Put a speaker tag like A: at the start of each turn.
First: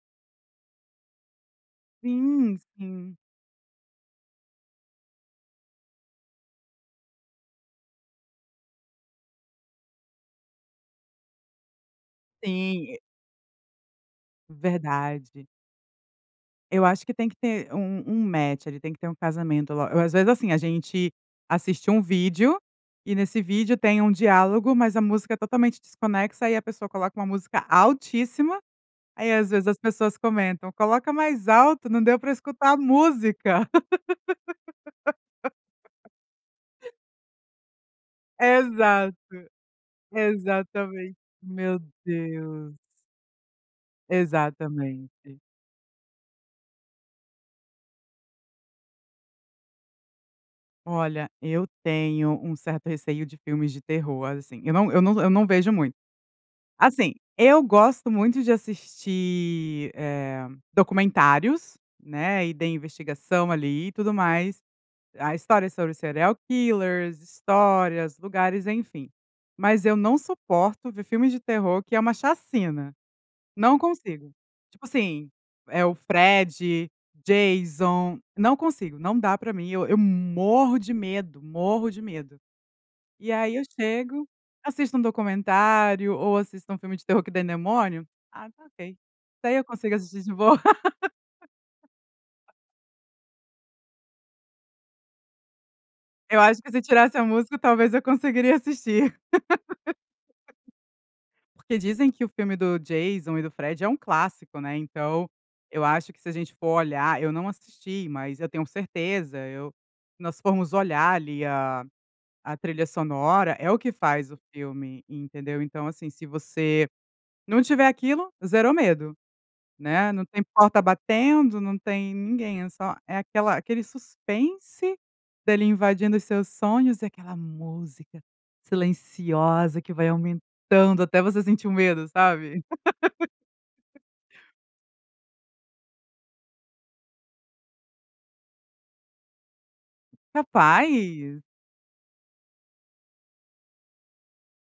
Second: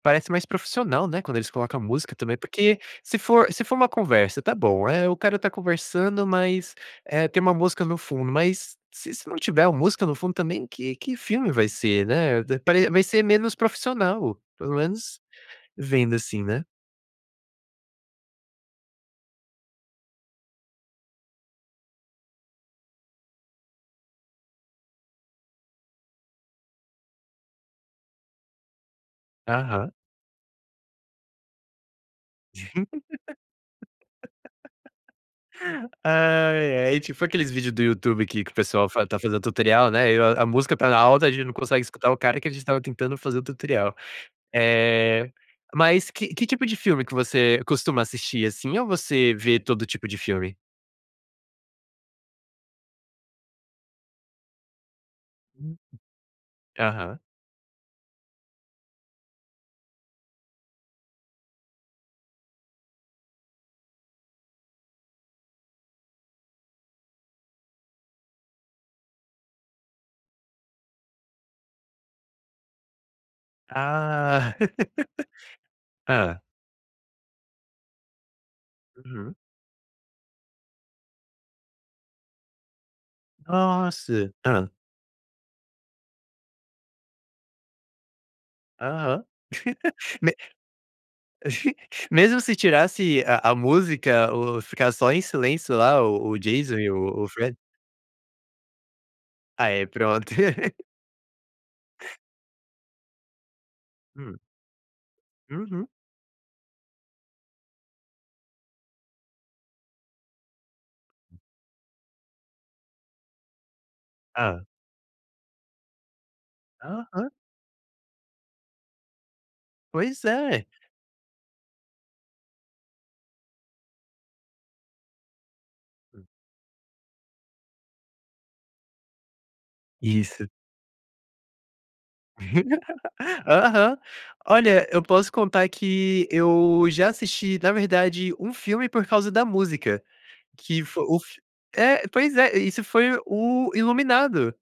A: Parece mais profissional, né, quando eles coloca a música também,
B: Sim,
A: porque
B: sim.
A: se for se for uma conversa, está bom, eh, o cara está conversando, mas, eh, tem uma música no fundo, mas se isso não tiver o música no fundo também, que que filme vai ser, né, d
B: Sim,
A: pare
B: e
A: vai ser menos profissional. Pelo menos
B: Verdade.
A: vendo, assim, né.
B: Eu acho que tem que ter um um match, tem que ter um casamento lo ou às vezes, assim, a gente assiste um vídeo, e nesse vídeo tem um diálogo, mas a música totalmente desconexa e a pessoa coloca uma música altíssima, aí às vezes as
A: Aham.
B: pessoas comentam: "coloca mais alto, não deu para escutar a música".
A: Ai, ai. Tipo aqueles vídeo do YouTube que que o pessoal fa
B: Exato.
A: está fazendo tutorial, né, e a a música está
B: Exatamente.
A: alta, gente não
B: Meu
A: consegue o cara, que a gente
B: Deus.
A: estava tentando fazer o tutorial. Eh,
B: Exatamente.
A: mas que que tipo de filme que você costuma assistir, assim, ou você vê todo tipo de filme?
B: Olha, eu tenho um certo receio de filmes de terror, assim, eu não eu não eu não vejo
A: Uhum.
B: muito. Assim,
A: Aham.
B: eu gosto muito de assistir, eh, documentários, né, e de investigação, ali, e tudo mais. A história sobre serial killers, histórias, lugares, enfim. Mas eu não suporto ver filme de terror que é uma chacina. Não consigo.
A: Ah.
B: Tipo assim, eh, o
A: Hã.
B: Fred, Jason, não consigo, não
A: Uhum.
B: dá para mim, eu eu morro de medo, morro de medo. E aí eu chego,
A: Nossa. Hã.
B: assisto um documentário, ou assisto um filme de terror que tem demônio. Ah, está ok,
A: Aham.
B: daí eu consigo assistir
A: Me
B: de boa.
A: mesmo se tirasse a a música, o ficar só em silêncio lá, o o
B: Eu acho que
A: Jason
B: se
A: e
B: tirasse
A: o
B: a
A: o Fred.
B: música, talvez eu conseguiria assistir.
A: Ah é, pronto.
B: Porque dizem que o filme do Jason e do Fred é um
A: Hum.
B: clássico, né, então, eu
A: Uhum.
B: acho que se a gente for olhar, eu não assisti, mas eu tenho certeza, eu nós formos olhar, ali, a a trilha sonora é o que faz o
A: Hã.
B: filme, entendeu. Então assim, se você
A: Aham.
B: não tiver aquilo, zerou medo, né,
A: Pois
B: não tem
A: é.
B: porta batendo, não tem ninguém, é só é aquela aquele suspense, dele invadindo os seus sonhos, e aquela música silenciosa que vai
A: Isso.
B: aumentando até você sentir um medo, sabe.
A: Aham. Olha, eu posso contar que eu já assisti, na verdade, um filme por causa da música, que fo o fi
B: Rapaz.
A: é, pois é, isso foi o iluminado.